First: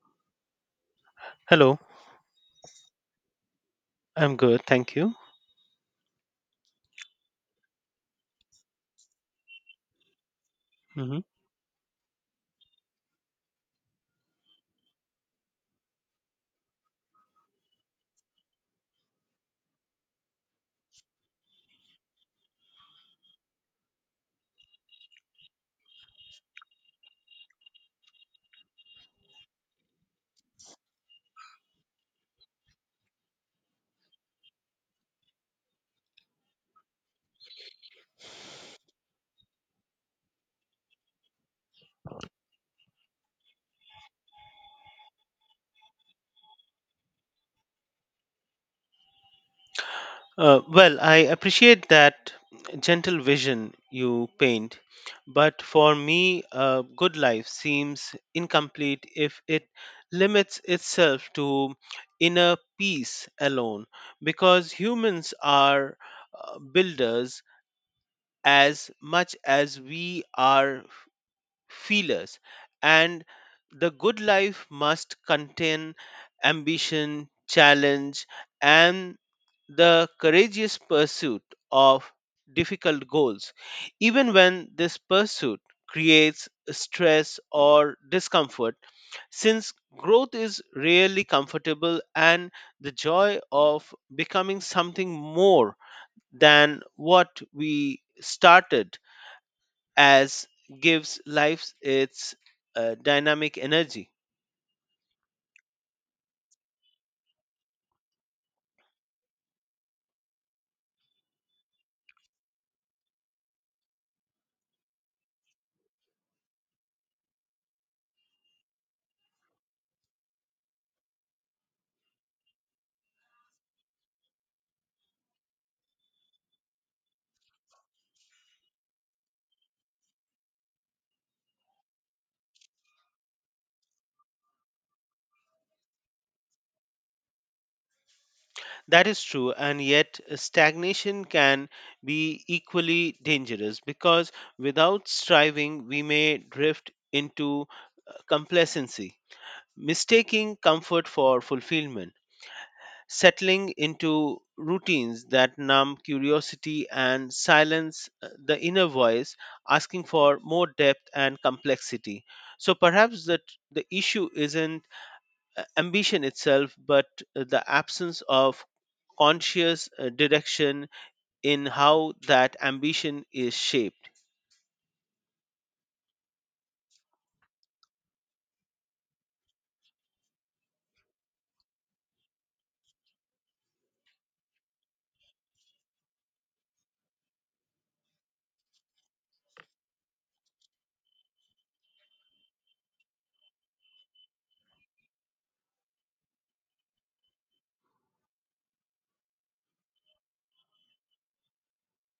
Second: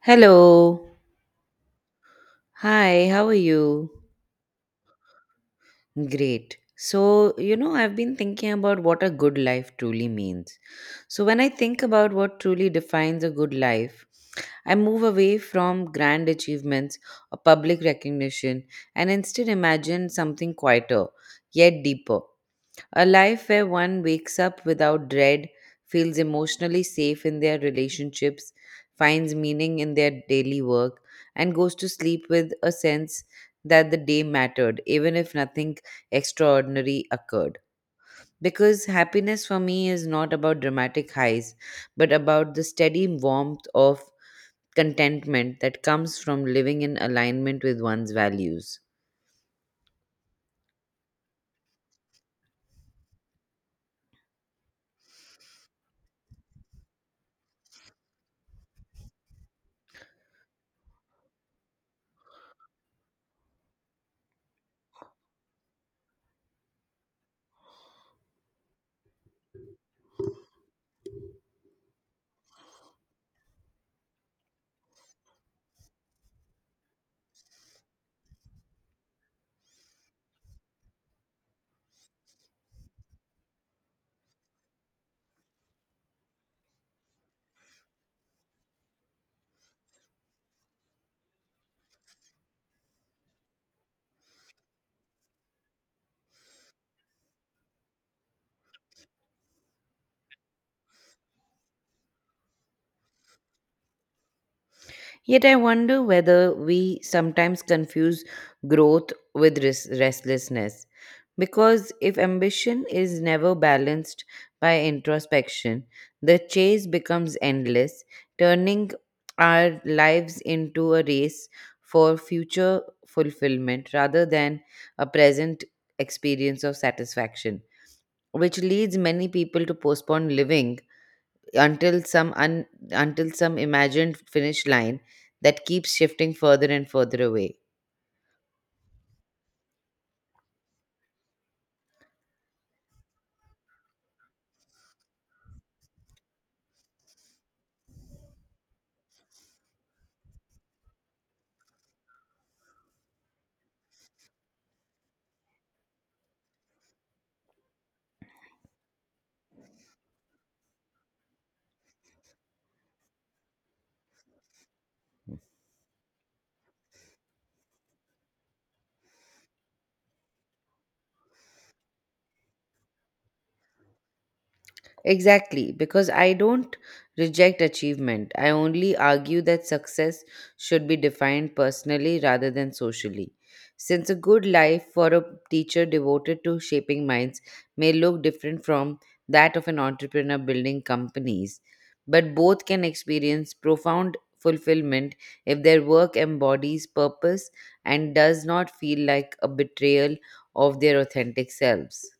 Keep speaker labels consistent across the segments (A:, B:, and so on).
A: Hello.
B: Hello,
A: Hi, how are you?
B: I'm good, thank you.
A: Great. So, you know, I've been thinking about what a good life truly means.
B: Mhm.
A: So, when I think about what truly defines a good life, I move away from grand achievements or public recognition and instead imagine something quieter, yet deeper. A life where one wakes up without dread, feels emotionally safe in their relationships, finds meaning in their daily work, and goes to sleep with a sense that the day mattered, even if nothing extraordinary occurred. Because happiness for me is not about dramatic highs, but about the steady warmth of contentment that comes from living in alignment with one's values.
B: I appreciate that gentle vision you paint, but for me, a good life seems incomplete if it limits itself to inner peace alone, because humans are builders as much as we are feelers, and the good life must contain ambition, challenge, and the courageous pursuit of difficult goals, even when this pursuit creates stress or discomfort, since growth is rarely comfortable and the joy of becoming something more than what we started as gives life its dynamic energy.
A: Yet I wonder whether we sometimes confuse growth with restlessness. Because if ambition is never balanced by introspection, the chase becomes endless, turning our lives into a race for future fulfillment rather than a present experience of satisfaction, which leads many people to postpone living until some imagined finish line that keeps shifting further and further away.
B: That is true, and yet stagnation can be equally dangerous because without striving, we may drift into complacency, mistaking comfort for fulfillment, settling into routines that numb curiosity and silence the inner voice, asking for more depth and complexity. So perhaps that the issue isn't ambition itself, but the absence of conscious direction in how that ambition is shaped.
A: Exactly, because I don't reject achievement. I only argue that success should be defined personally rather than socially. Since a good life for a teacher devoted to shaping minds may look different from that of an entrepreneur building companies, but both can experience profound fulfillment if their work embodies purpose and does not feel like a betrayal of their authentic selves.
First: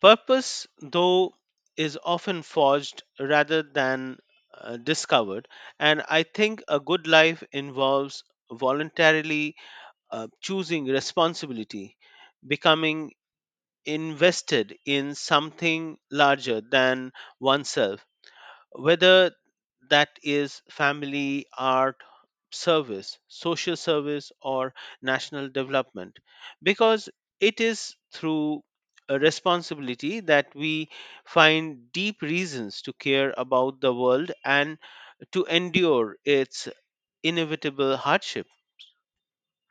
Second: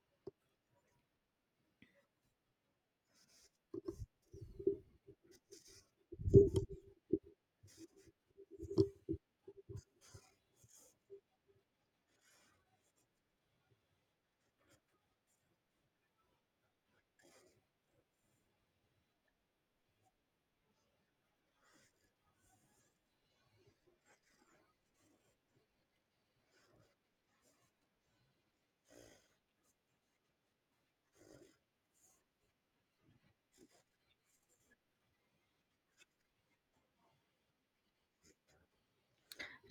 B: Purpose, though, is often forged rather than discovered, and I think a good life involves voluntarily choosing responsibility, becoming invested in something larger than oneself whether that is family, art, service, social service, or national development, because it is through a responsibility that we find deep reasons to care about the world and to endure its inevitable hardship.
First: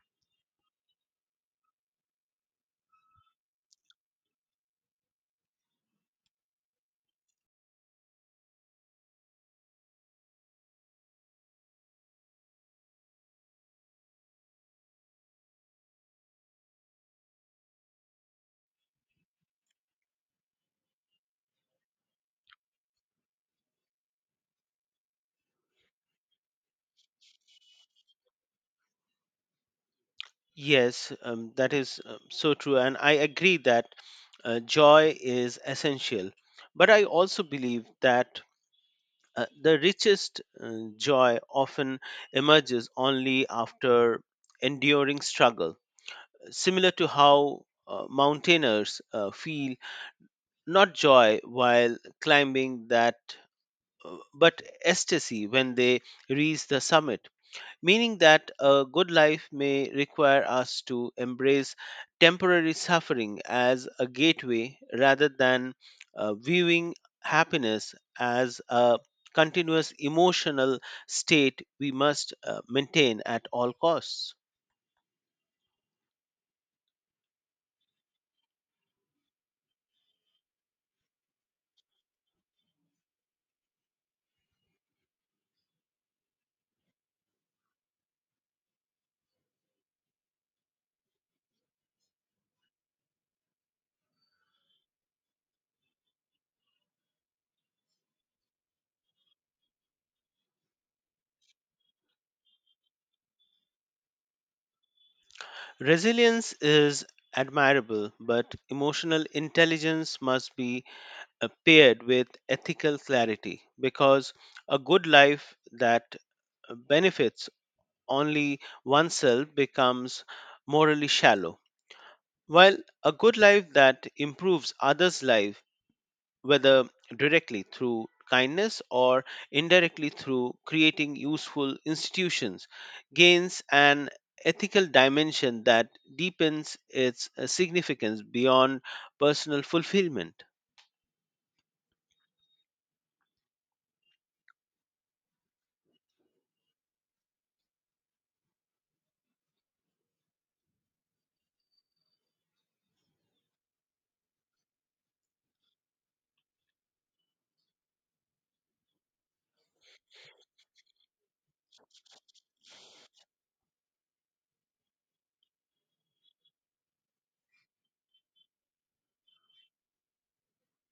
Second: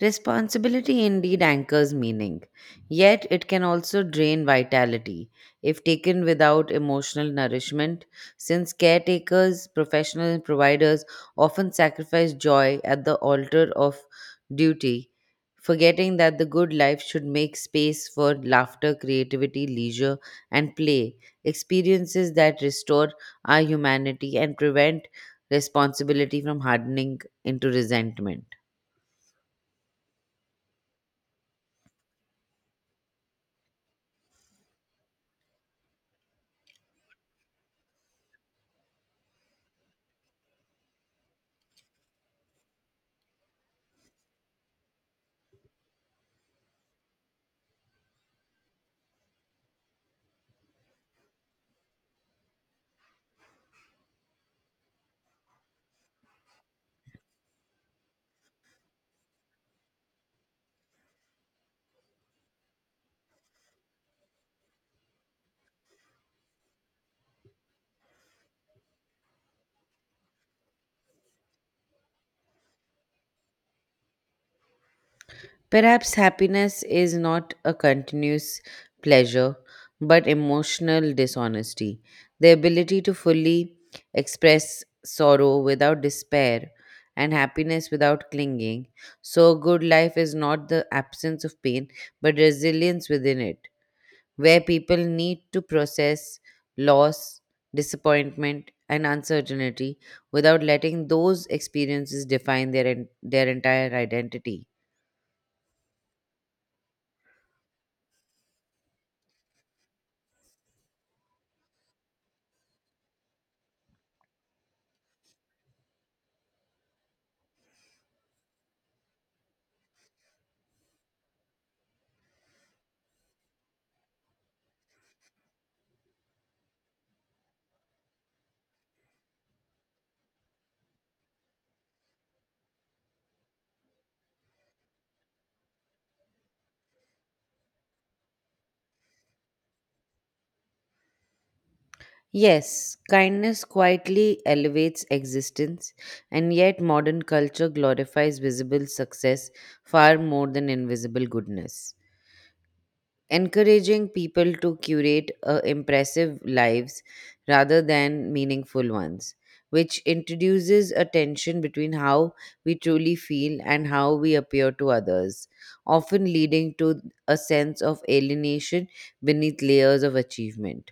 A: Responsibility indeed anchors meaning, yet it can also drain vitality if taken without emotional nourishment, since caretakers, professionals, and providers often sacrifice joy at the altar of duty, forgetting that the good life should make space for laughter, creativity, leisure, and play, experiences that restore our humanity and prevent responsibility from hardening into resentment.
B: Yes, that is so true, and I agree that joy is essential. But I also believe that the richest joy often emerges only after enduring struggle, similar to how mountaineers feel not joy while climbing, but ecstasy when they reach the summit meaning that a good life may require us to embrace temporary suffering as a gateway rather than viewing happiness as a continuous emotional state we must maintain at all costs.
A: Perhaps happiness is not a continuous pleasure, but emotional dishonesty. The ability to fully express sorrow without despair and happiness without clinging. So, a good life is not the absence of pain, but resilience within it, where people need to process loss, disappointment, and uncertainty without letting those experiences define their entire identity.
B: Resilience is admirable, but emotional intelligence must be paired with ethical clarity because a good life that benefits only oneself becomes morally shallow. While a good life that improves others' life, whether directly through kindness or indirectly through creating useful institutions, gains an ethical dimension that deepens its significance beyond personal fulfillment.
A: Yes, kindness quietly elevates existence, and yet modern culture glorifies visible success far more than invisible goodness. Encouraging people to curate impressive lives rather than meaningful ones, which introduces a tension between how we truly feel and how we appear to others, often leading to a sense of alienation beneath layers of achievement.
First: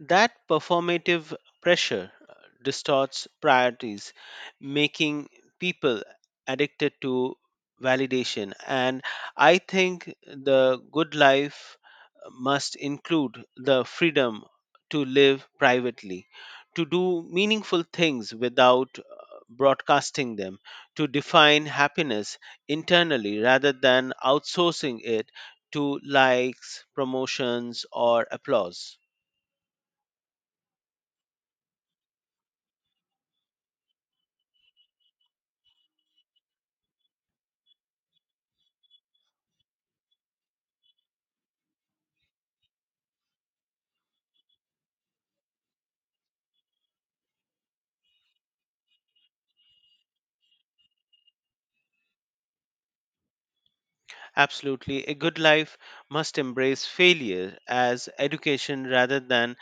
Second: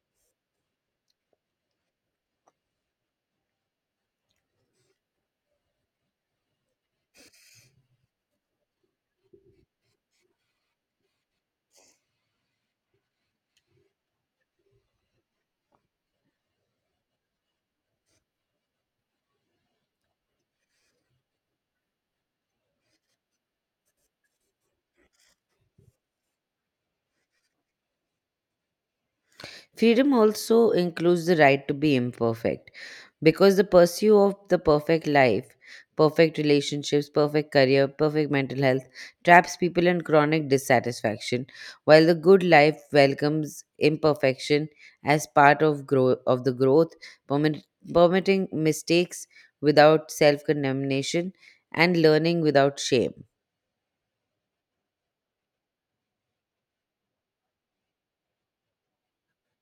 B: That performative pressure distorts priorities, making people addicted to validation. And I think the good life must include the freedom to live privately, to do meaningful things without broadcasting them, to define happiness internally rather than outsourcing it to likes, promotions, or applause.
A: Freedom also includes the right to be imperfect because the pursuit of the perfect life, perfect relationships, perfect career, perfect mental health traps people in chronic dissatisfaction, while the good life welcomes imperfection as part of the growth, permit- permitting mistakes without self-condemnation and learning without shame.
B: Absolutely. A good life must embrace failure as education rather than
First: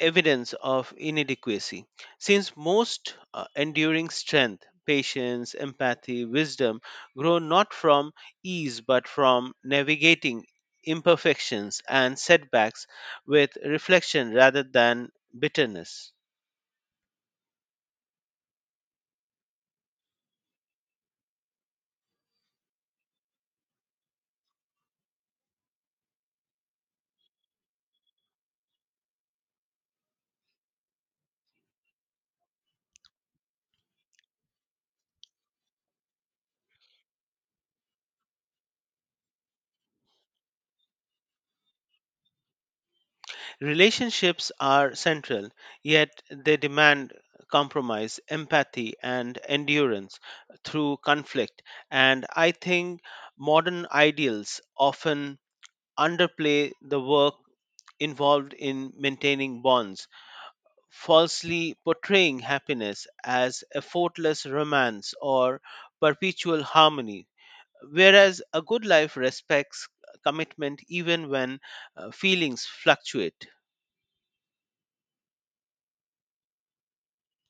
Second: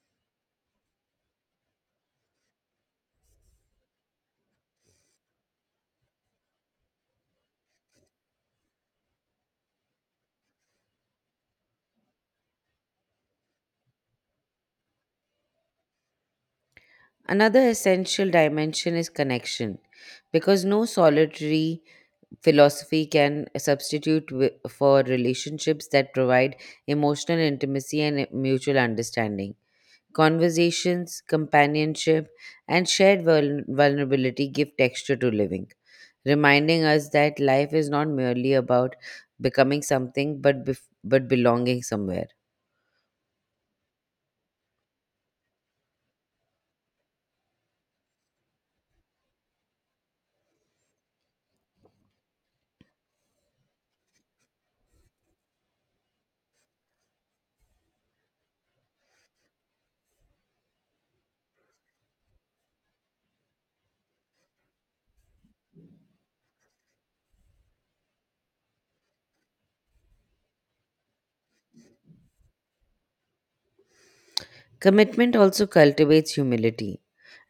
B: evidence of inadequacy. Since most enduring strength, patience, empathy, wisdom grow not from ease but from navigating imperfections and setbacks with reflection rather than bitterness.
A: Another essential dimension is connection because no solitary philosophy can substitute for relationships that provide emotional intimacy and mutual understanding. Conversations, companionship, and shared vulnerability give texture to living, reminding us that life is not merely about becoming something but belonging somewhere.
B: Relationships are central, yet they demand compromise, empathy, and endurance through conflict. And I think modern ideals often underplay the work involved in maintaining bonds, falsely portraying happiness as effortless romance or perpetual harmony. Whereas a good life respects commitment even when feelings fluctuate.
A: Commitment also cultivates humility,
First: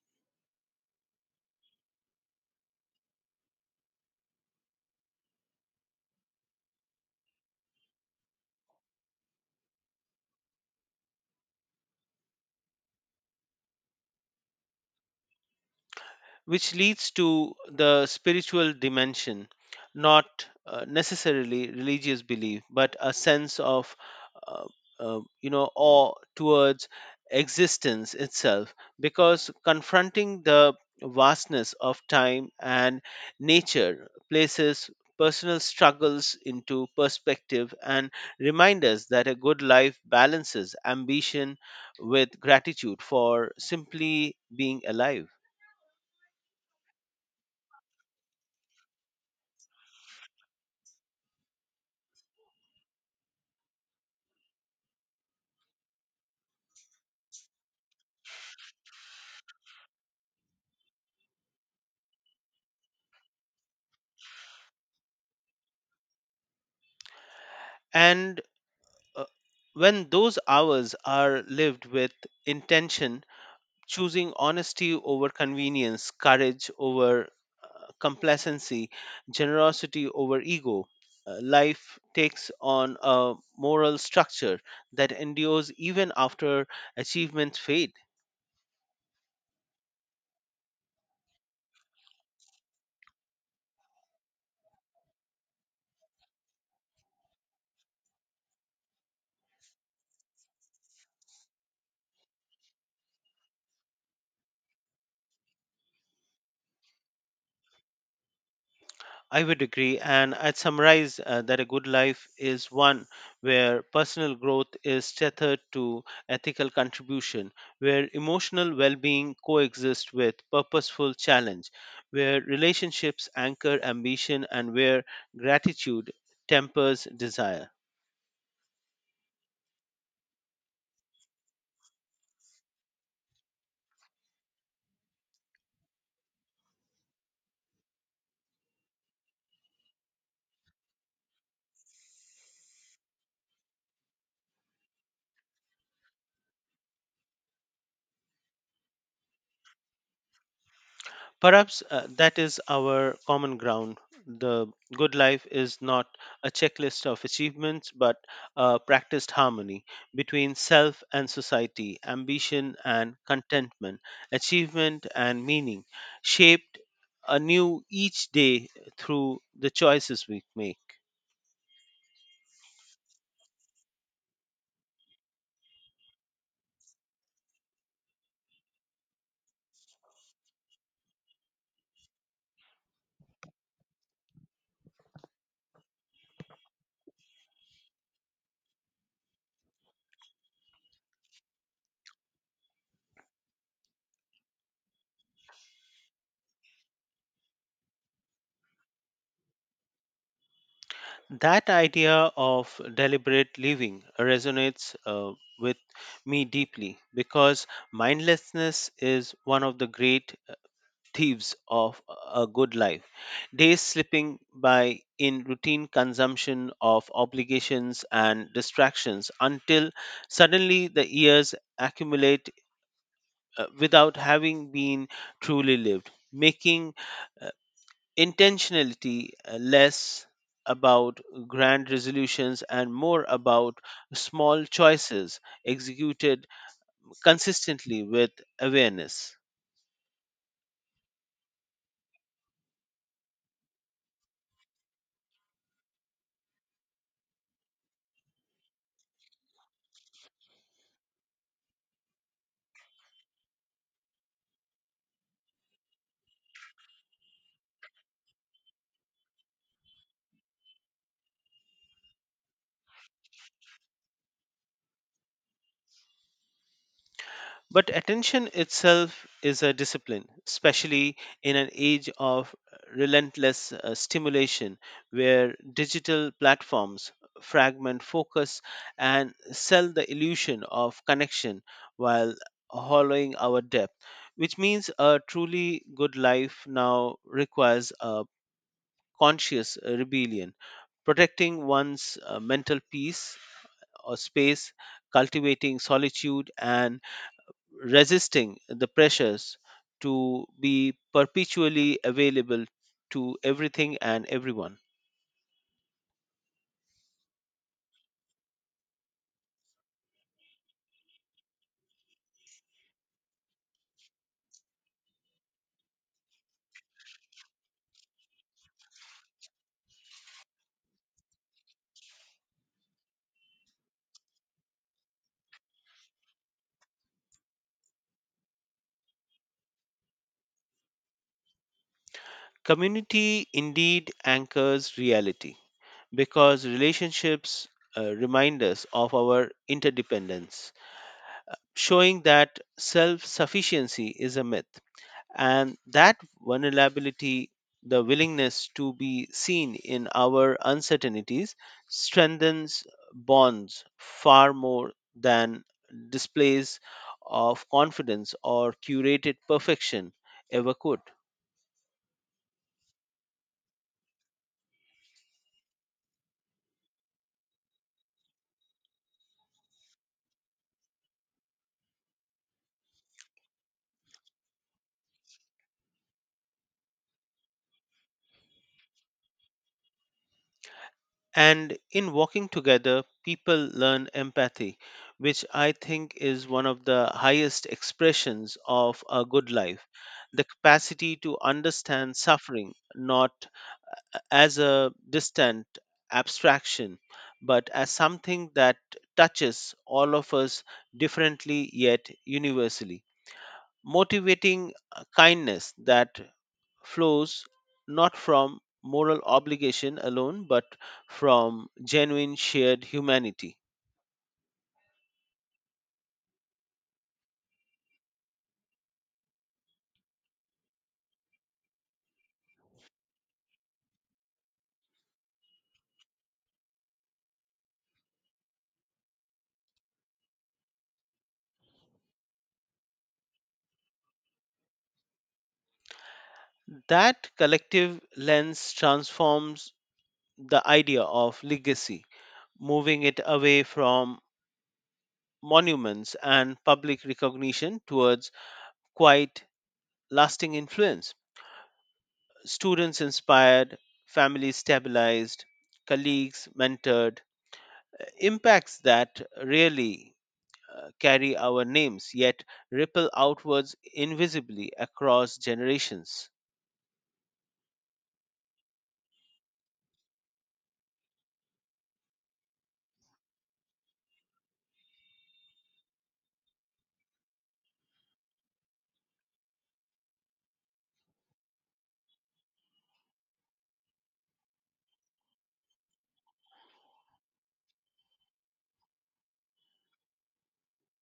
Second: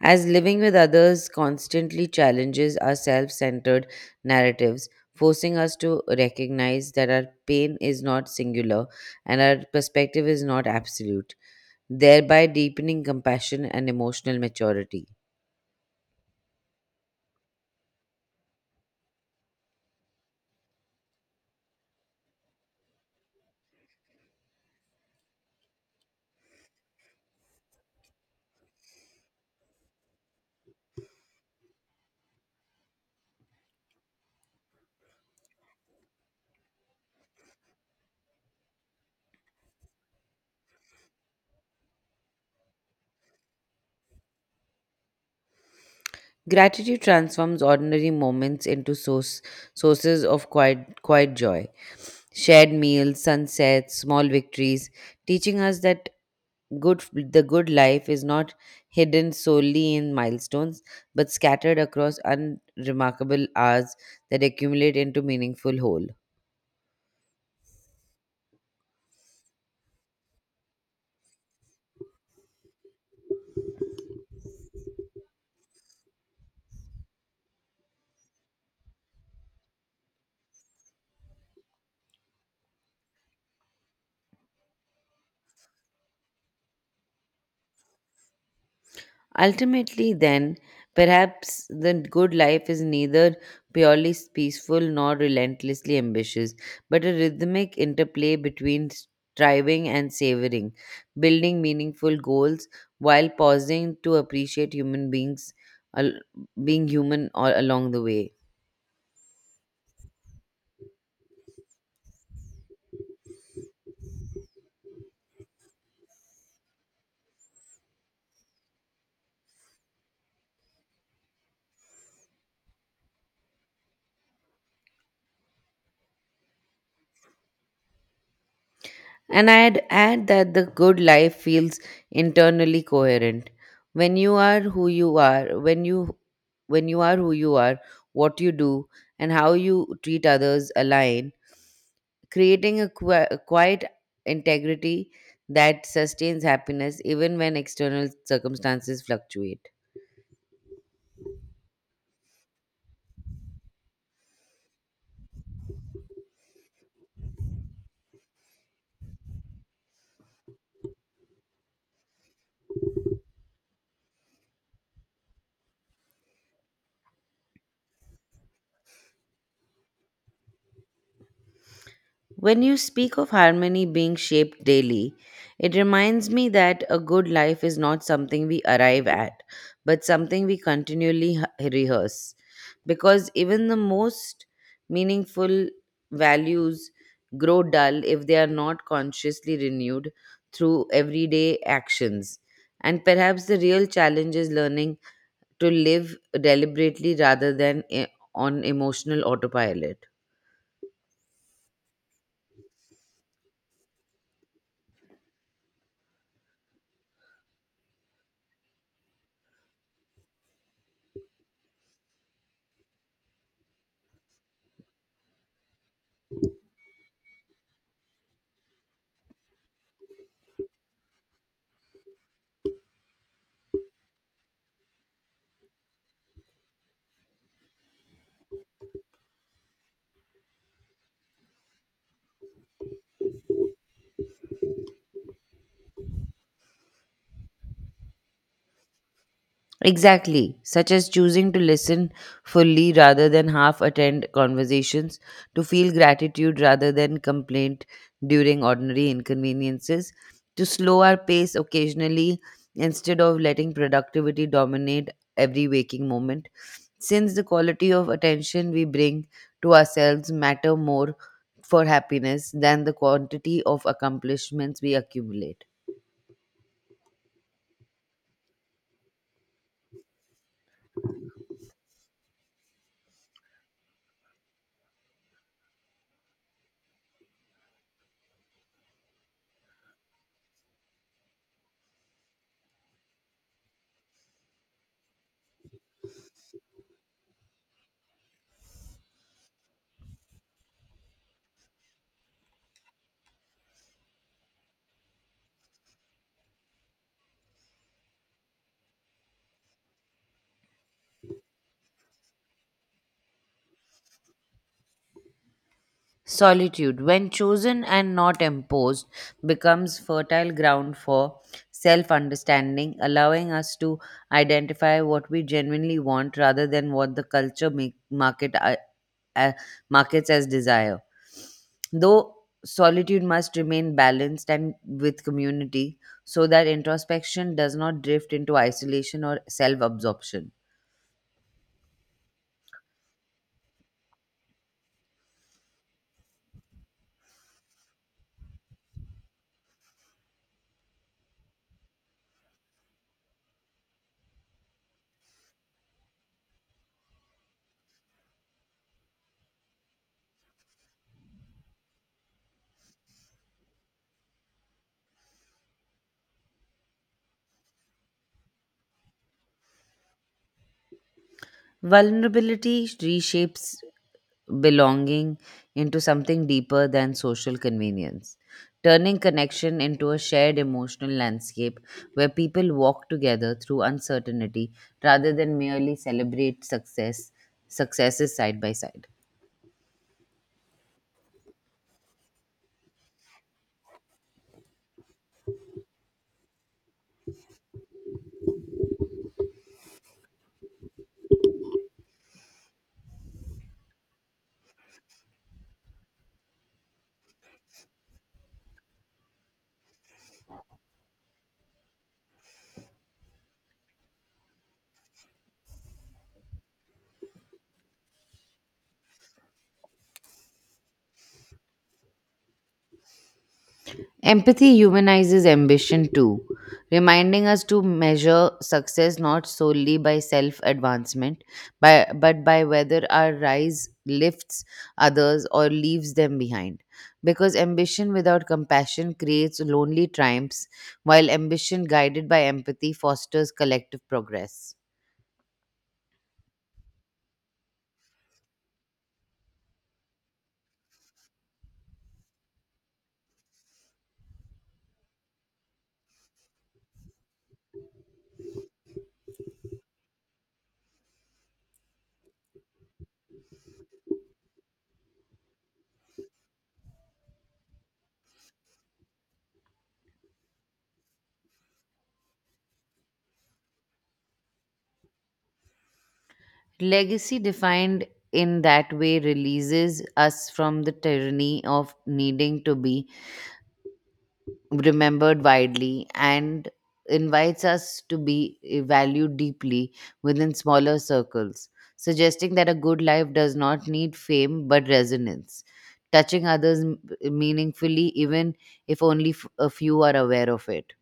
A: as living with others constantly challenges our self centered narratives, forcing us to recognize that our pain is not singular and our perspective is not absolute, thereby deepening compassion and emotional maturity.
B: Which leads to the spiritual dimension, not necessarily religious belief, but a sense of, uh, awe towards existence itself, because confronting the vastness of time and nature places personal struggles into perspective and remind us that a good life balances ambition with gratitude for simply being alive.
A: Gratitude transforms ordinary moments into sources of quiet joy. Shared meals, sunsets, small victories, teaching us that good the good life is not hidden solely in milestones but scattered across unremarkable hours that accumulate into meaningful whole.
B: And Uh, when those hours are lived with intention, choosing honesty over convenience, courage over uh, complacency, generosity over ego, life takes on a moral structure that endures even after achievements fade.
A: Ultimately then, perhaps the good life is neither purely peaceful nor relentlessly ambitious but a rhythmic interplay between striving and savoring, building meaningful goals while pausing to appreciate al- being human all along the way.
B: I would agree, and I'd summarize that a good life is one where personal growth is tethered to ethical contribution, where emotional well being coexists with purposeful challenge, where relationships anchor ambition, and where gratitude tempers desire.
A: And I'd add that the good life feels internally coherent. When you are who you are, when you when you are who you are, what you do and how you treat others align, creating a quiet integrity that sustains happiness even when external circumstances fluctuate.
B: Perhaps that is our common ground. The good life is not a checklist of achievements, but a practiced harmony between self and society, ambition and contentment, achievement and meaning, shaped anew each day through the choices we make.
A: When you speak of harmony being shaped daily, it reminds me that a good life is not something we arrive at, but something we continually rehearse. Because even the most meaningful values grow dull if they are not consciously renewed through everyday actions. And perhaps the real challenge is learning to live deliberately rather than on emotional autopilot.
B: That idea of deliberate living resonates with me deeply because mindlessness is one of the great thieves of a good life, days slipping by in routine consumption of obligations and distractions until suddenly the years accumulate without having been truly lived, making uh, intentionality less about grand resolutions and more about small choices executed consistently with awareness.
A: Exactly, such as choosing to listen fully rather than half attend conversations, to feel gratitude rather than complaint during ordinary inconveniences, to slow our pace occasionally instead of letting productivity dominate every waking moment. Since the quality of attention we bring to ourselves matter more for happiness than the quantity of accomplishments we accumulate.
B: But attention itself is a discipline, especially in an age of relentless stimulation where digital platforms fragment focus and sell the illusion of connection while hollowing our depth, which means a truly good life now requires a conscious rebellion, protecting one's mental peace or space, cultivating solitude and resisting the pressures to be perpetually available to everything and everyone.
A: Solitude, when chosen and not imposed, becomes fertile ground for self understanding, allowing us to identify what we genuinely want rather than what the uh, markets as desire. Though solitude must remain balanced and with community so that introspection does not drift into isolation or self absorption.
B: Community indeed anchors reality because relationships remind us of our interdependence, showing that self sufficiency is a myth. And that vulnerability, the willingness to be seen in our uncertainties, strengthens bonds far more than displays of confidence or curated perfection ever could.
A: Vulnerability reshapes belonging into something deeper than social convenience, turning connection into a shared emotional landscape where people walk together through uncertainty rather than merely celebrate success successes side by side.
B: And in walking together, people learn empathy, which I think is one of the highest expressions of a good life the capacity to understand suffering, not as a distant abstraction, but as something that touches all of us differently yet universally, motivating kindness that flows not from moral obligation alone, but from genuine shared humanity.
A: Empathy humanizes ambition too, reminding us to measure success not solely by self advancement, but by whether our rise lifts others or leaves them behind. Because ambition without compassion creates lonely triumphs, while ambition guided by empathy fosters collective progress.
B: That collective lens transforms the idea of legacy, moving it away from monuments and public recognition towards quite lasting influence. Students inspired, families stabilized, colleagues mentored, impacts that rarely carry our names yet ripple outwards invisibly across generations.
A: Legacy defined in that way releases us from the tyranny of needing to be remembered widely and invites us to be valued deeply within smaller circles, suggesting that a good life does not need fame but resonance, touching others meaningfully, even if only a few are aware of it.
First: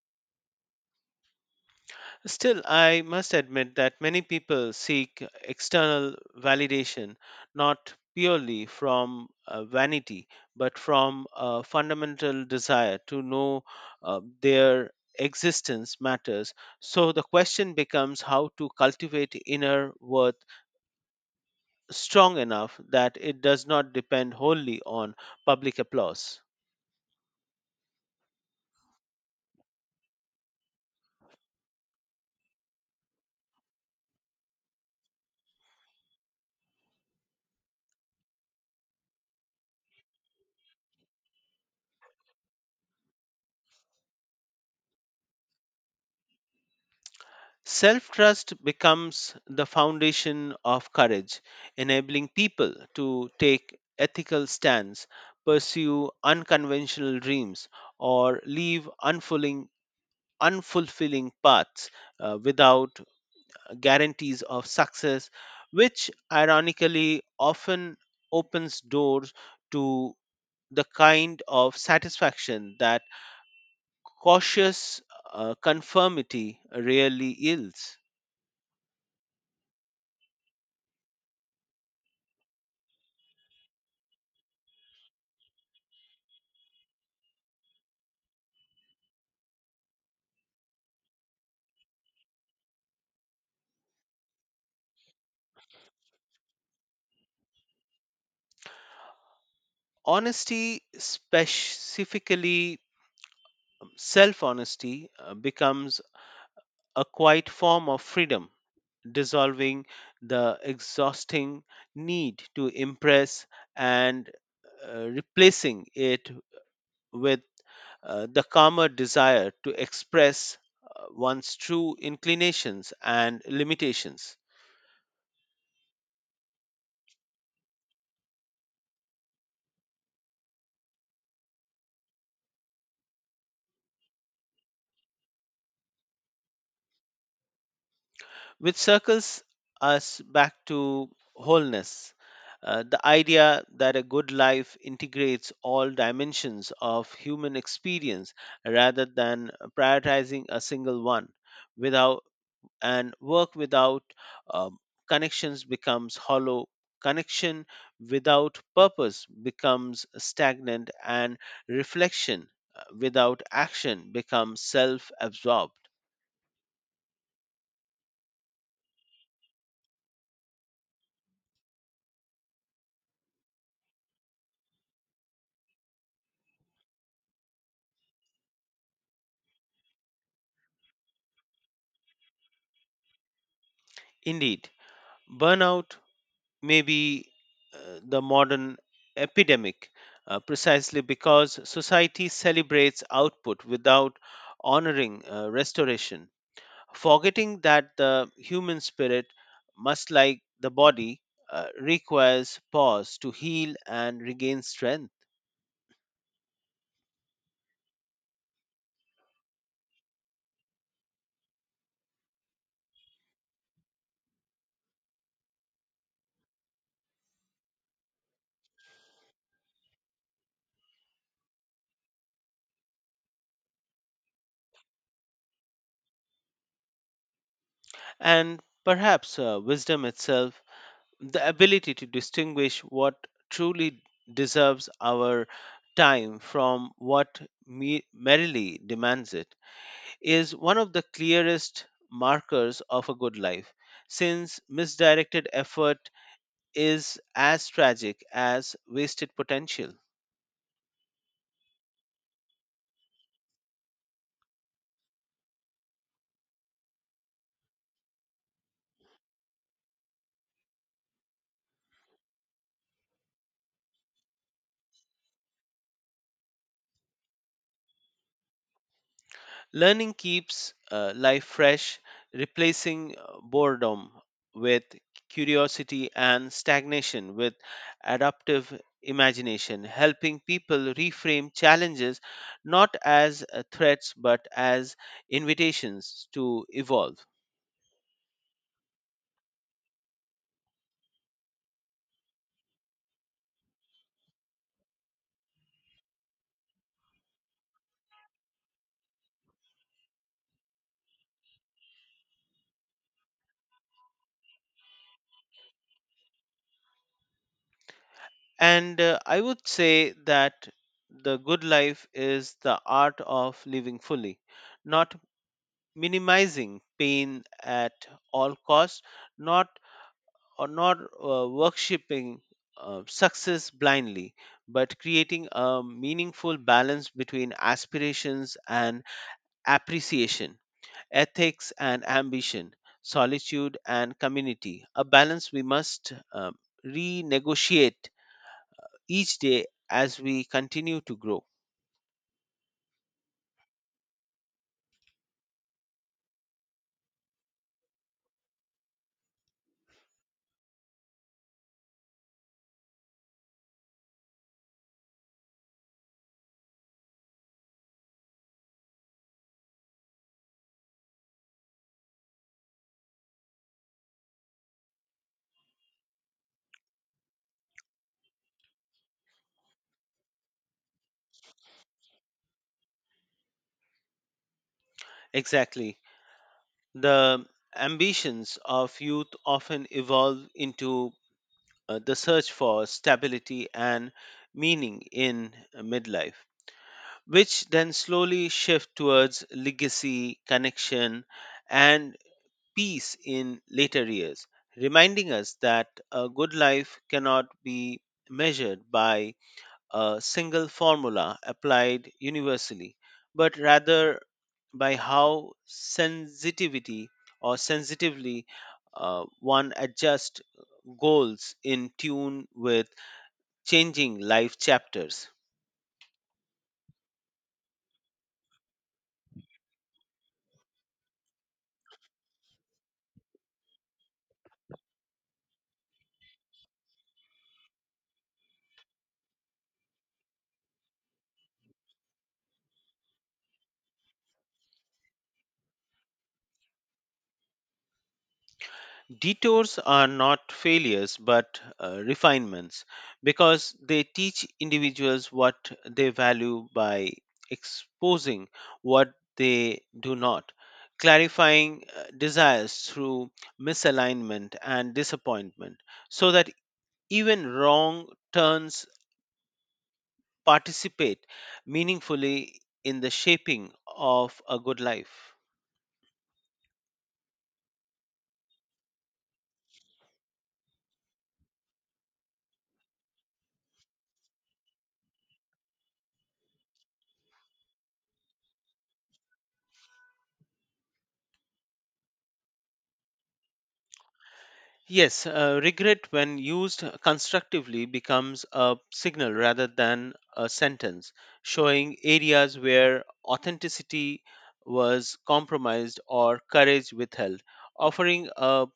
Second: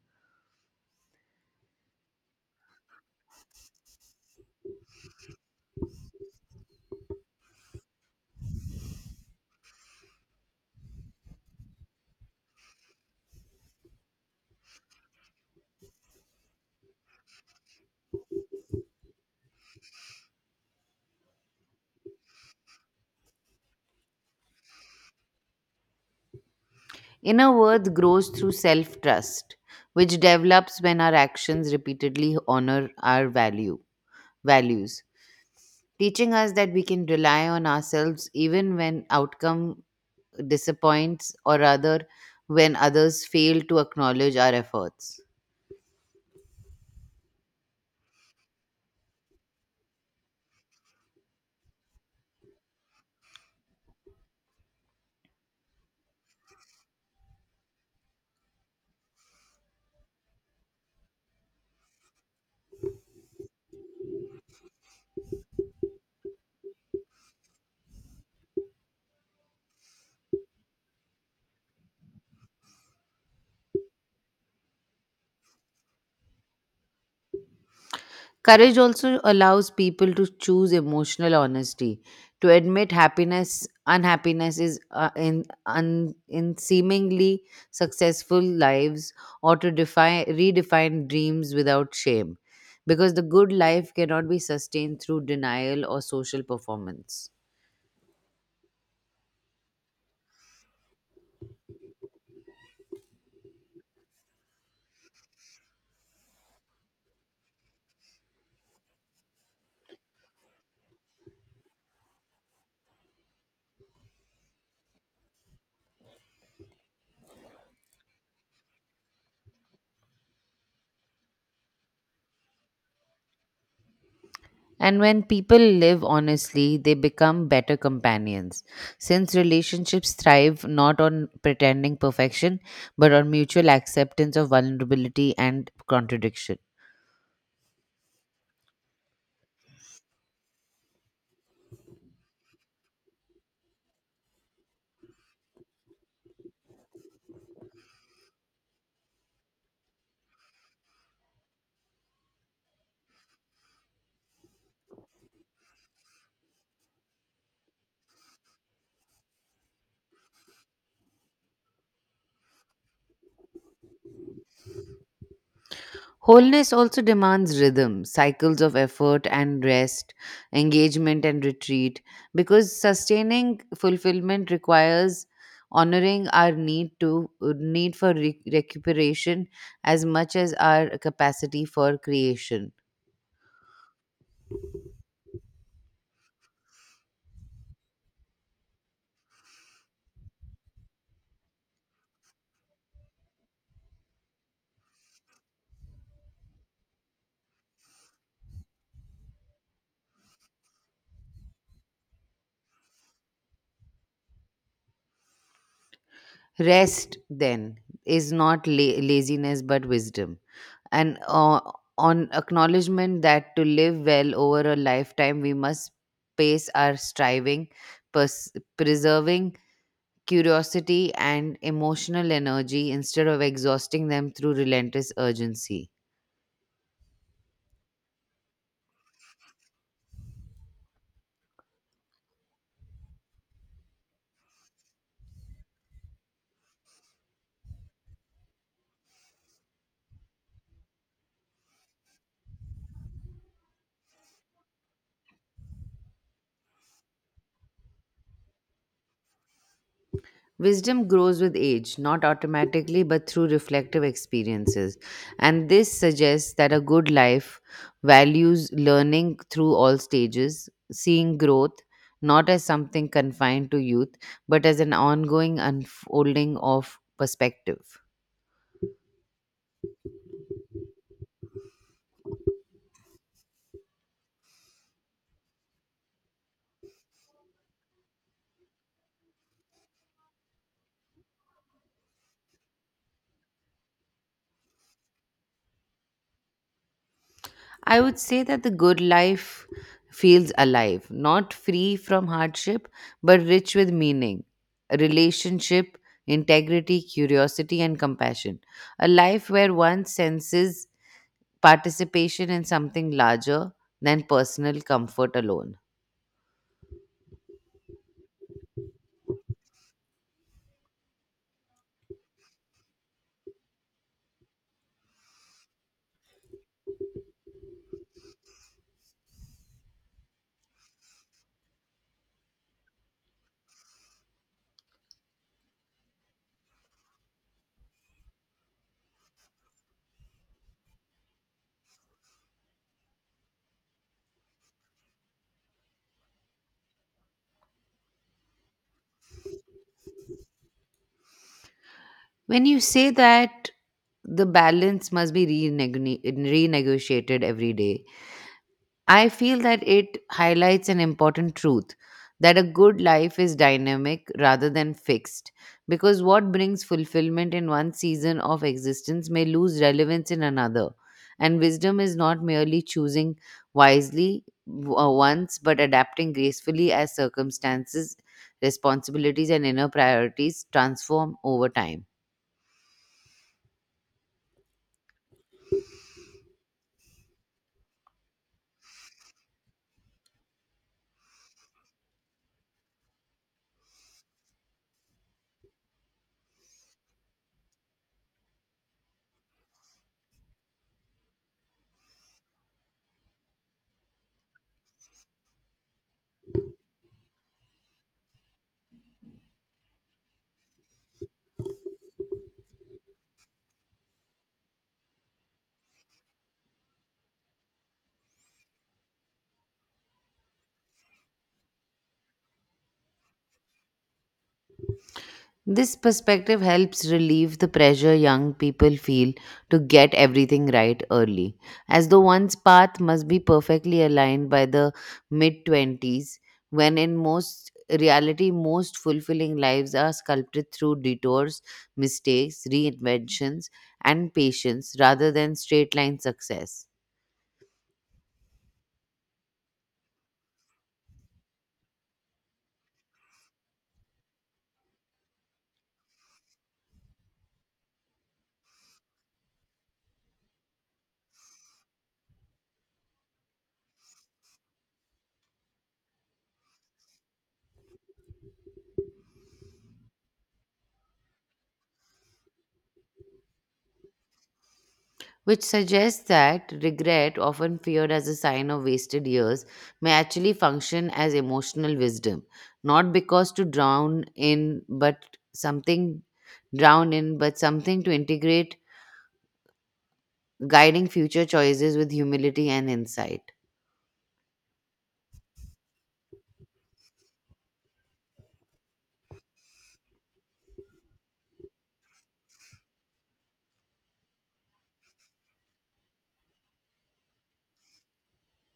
B: Still, I must admit that many people seek external validation not purely from vanity but from a fundamental desire to know their existence matters. So the question becomes how to cultivate inner worth strong enough that it does not depend wholly on public applause.
A: Inner worth grows through self trust, which develops when our actions repeatedly honor our values, teaching us that we can rely on ourselves even when outcome disappoints or rather when others fail to acknowledge our efforts.
B: Self trust becomes the foundation of courage, enabling people to take ethical stands, pursue unconventional dreams, or leave unfulfilling paths without guarantees of success, which ironically often opens doors to the kind of satisfaction that cautious conformity rarely yields.
A: Courage also allows people to choose emotional honesty, to admit unhappiness in seemingly successful lives, or to redefine dreams without shame, because the good life cannot be sustained through denial or social performance.
B: Honesty, specifically self honesty, becomes a quiet form of freedom, dissolving the exhausting need to impress and replacing it with the calmer desire to express one's true inclinations and limitations.
A: And when people live honestly, they become better companions. Since relationships thrive not on pretending perfection, but on mutual acceptance of vulnerability and contradiction.
B: Which circles us back to wholeness. The idea that a good life integrates all dimensions of human experience rather than prioritizing a single one without and work without um, connections becomes hollow, connection without purpose becomes stagnant and reflection without action becomes self-absorbed.
A: Wholeness also demands rhythm, cycles of effort and rest, engagement and retreat, because sustaining fulfillment requires honoring our need for recuperation as much as our capacity for creation.
B: Indeed burnout maybe the modern epidemic, precisely because society celebrates output without honoring restoration, forgetting that the human spirit, must like the body, requires pause to heal and regain strength.
A: Rest, then, is not laziness but wisdom. And on acknowledgement that to live well over a lifetime, we must pace our striving, pers- preserving curiosity and emotional energy instead of exhausting them through relentless urgency.
B: And perhaps wisdom itself, the ability to distinguish what truly deserves our time from what merely demands it, is one of the clearest markers of a good life, since misdirected effort is as tragic as wasted potential.
A: Wisdom grows with age, not automatically, but through reflective experiences. And this suggests that a good life values learning through all stages, seeing growth not as something confined to youth, but as an ongoing unfolding of perspective.
B: Learning keeps life fresh, replacing boredom with curiosity and stagnation with adaptive imagination, helping people reframe challenges not as threats but as invitations to evolve.
A: I would say that the good life feels alive, not free from hardship, but rich with meaning, relationship, integrity, curiosity, and compassion. A life where one senses participation in something larger than personal comfort alone.
B: And I would say that the good life is the art of living fully, not minimizing pain at all costs, not or not worshipping success blindly, but creating a meaningful balance between aspirations and appreciation, ethics and ambition, solitude and community. A balance we must renegotiate each day as we continue to grow.
A: When you say that, the balance must be renegotiated every day, I feel that it highlights an important truth that a good life is dynamic rather than fixed, because what brings fulfillment in one season of existence may lose relevance in another. And wisdom is not merely choosing wisely once, but adapting gracefully as circumstances, responsibilities, and inner priorities transform over time.
B: Exactly. The ambitions of youth often evolve into the search for stability and meaning in midlife, which then slowly shift towards legacy, connection, and peace in later years, reminding us that a good life cannot be measured by a single formula applied universally, but rather by how sensitivity or sensitively one adjusts goals in tune with changing life chapters.
A: This perspective helps relieve the pressure young people feel to get everything right early, as though one's path must be perfectly aligned by the mid 20s, when in most reality, most fulfilling lives are sculpted through detours, mistakes, reinventions, and patience rather than straight line success.
B: Detours are not failures but refinements because they teach individuals what they value by exposing what they do not, clarifying desires through misalignment and disappointment, so that even wrong turns participate meaningfully in the shaping of a good life.
A: Which suggests that regret, often feared as a sign of wasted years, may actually function as emotional wisdom, not because to drown in, but something drown in, but something to integrate, guiding future choices with humility and insight.
B: Yes, regret when used constructively becomes a signal rather than a sentence, showing areas where authenticity was compromised or courage withheld, offering a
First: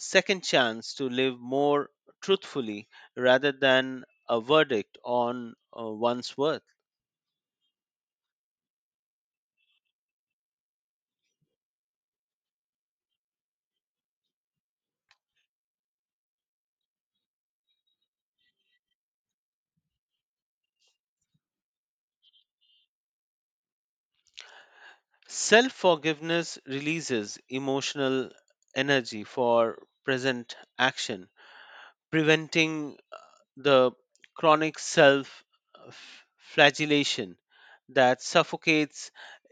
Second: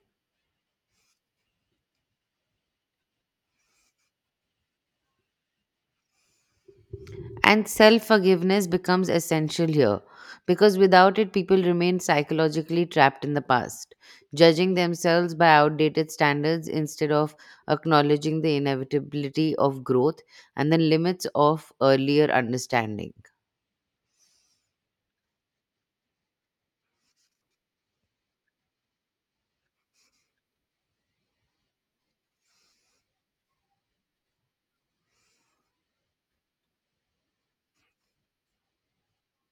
B: second chance to live more truthfully rather than a verdict on one's worth.
A: And self forgiveness becomes essential here because without it, people remain psychologically trapped in the past, judging themselves by outdated standards instead of acknowledging the inevitability of growth and the limits of earlier understanding.
B: Self forgiveness releases emotional energy for present action, preventing the chronic self flagellation that suffocates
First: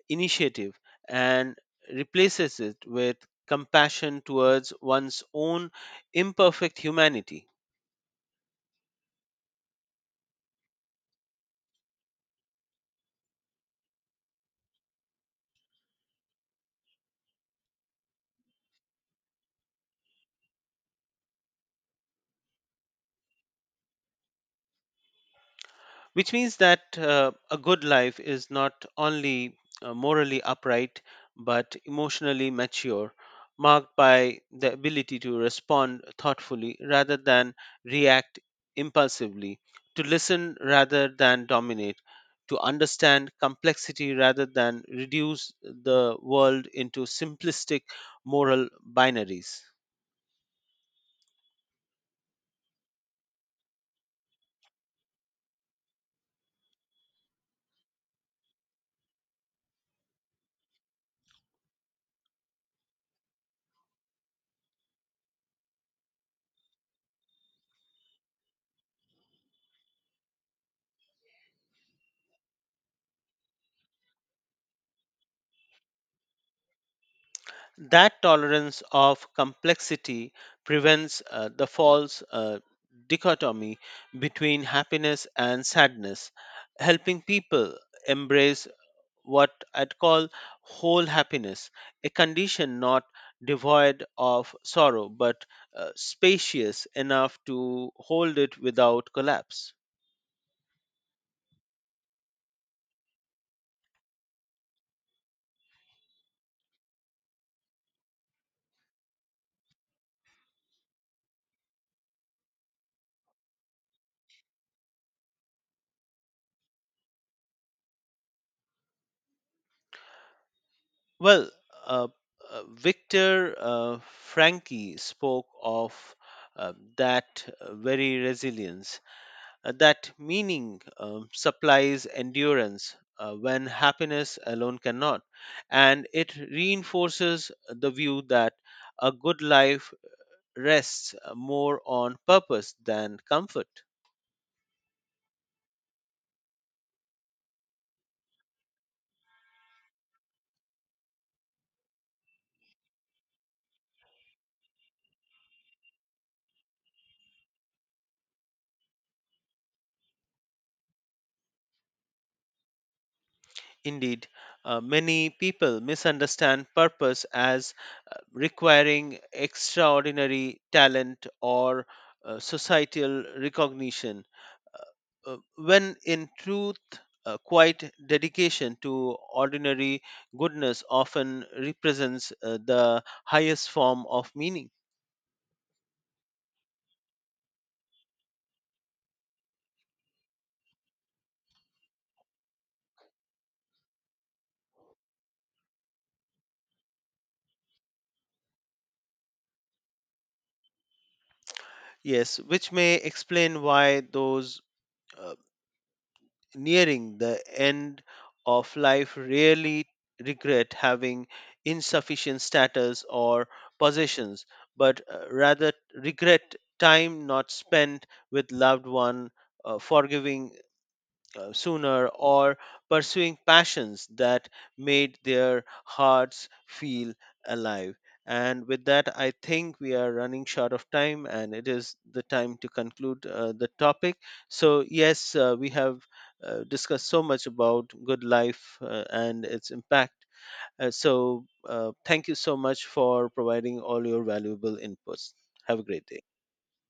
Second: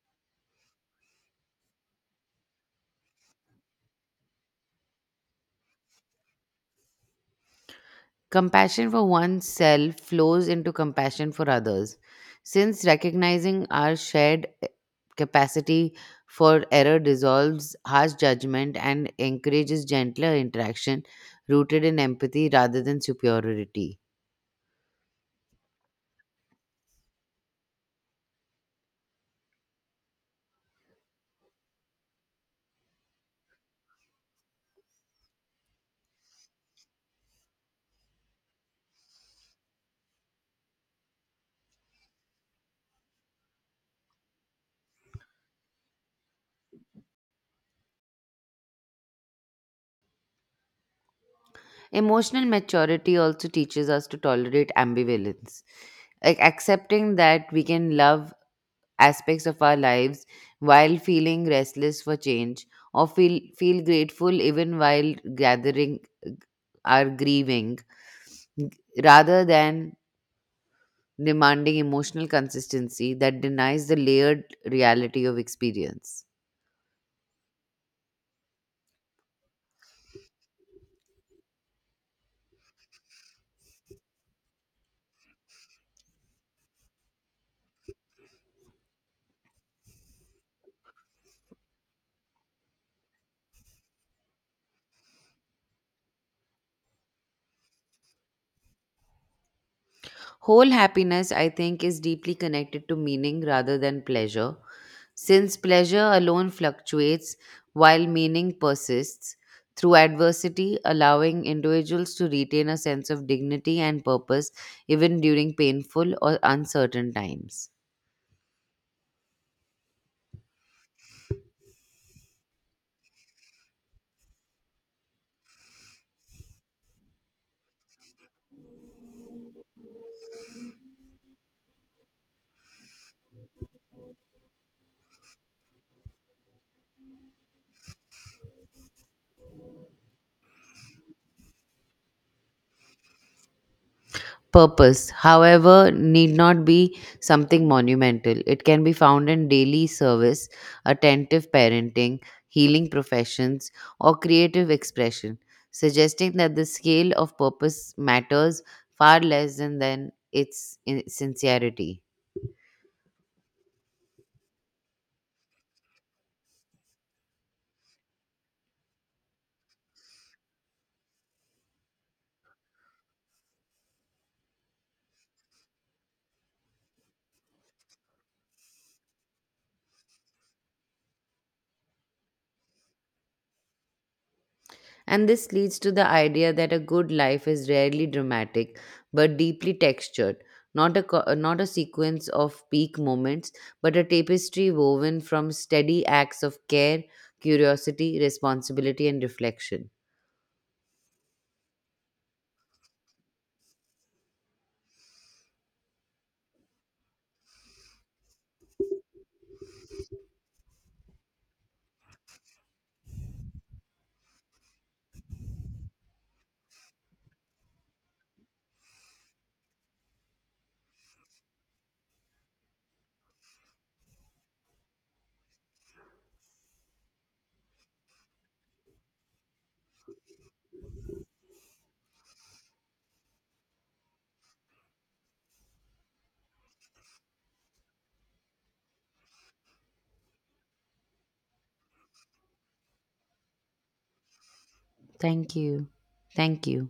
B: initiative and replaces it with compassion towards one's own imperfect humanity.
A: Compassion for oneself flows into compassion for others. Since recognizing our shared capacity for error dissolves harsh judgment and encourages gentler interaction rooted in empathy rather than superiority.
B: Which means that a good life is not only morally upright but emotionally mature marked by the ability to respond thoughtfully rather than react impulsively to listen rather than dominate to understand complexity rather than reduce the world into simplistic moral binaries.
A: Emotional maturity also teaches us to tolerate ambivalence. Like accepting that we can love aspects of our lives while feeling restless for change, or feel grateful even while gathering are grieving, g- rather than demanding emotional consistency that denies the layered reality of experience.
B: That tolerance of complexity prevents the false dichotomy between happiness and sadness, helping people embrace what I'd call whole happiness, a condition not devoid of sorrow but spacious enough to hold it without collapse.
A: Whole happiness, I think, is deeply connected to meaning rather than pleasure. Since pleasure alone fluctuates while meaning persists through adversity, allowing individuals to retain a sense of dignity and purpose even during painful or uncertain times.
B: Well, uh, Victor Frankie spoke of that very resilience that meaning supplies endurance when happiness alone cannot and it reinforces the view that a good life rests more on purpose than comfort.
A: Purpose, however, need not be something monumental. It can be found in daily service, attentive parenting, healing professions, or creative expression, suggesting that the scale of purpose matters far less than its sincerity.
B: Indeed many people misunderstand purpose as requiring extraordinary talent or societal recognition when in truth, quiet dedication to ordinary goodness often represents the highest form of meaning.
A: And this leads to the idea that a good life is rarely dramatic but deeply textured, not a sequence of peak moments, but a tapestry woven from steady acts of care, curiosity, responsibility, and reflection.
B: Yes, which may explain why those uh, nearing the end of life rarely regret having insufficient status or possessions, but rather regret time not spent with loved one, forgiving sooner or pursuing passions that made their hearts feel alive. And with that, I think we are running short of time and it is the time to conclude the topic. So, yes, we have discussed so much about good life and its impact. So, thank you so much for providing all your valuable inputs.
A: Thank
B: Have a
A: you.
B: great day.
A: Thank you.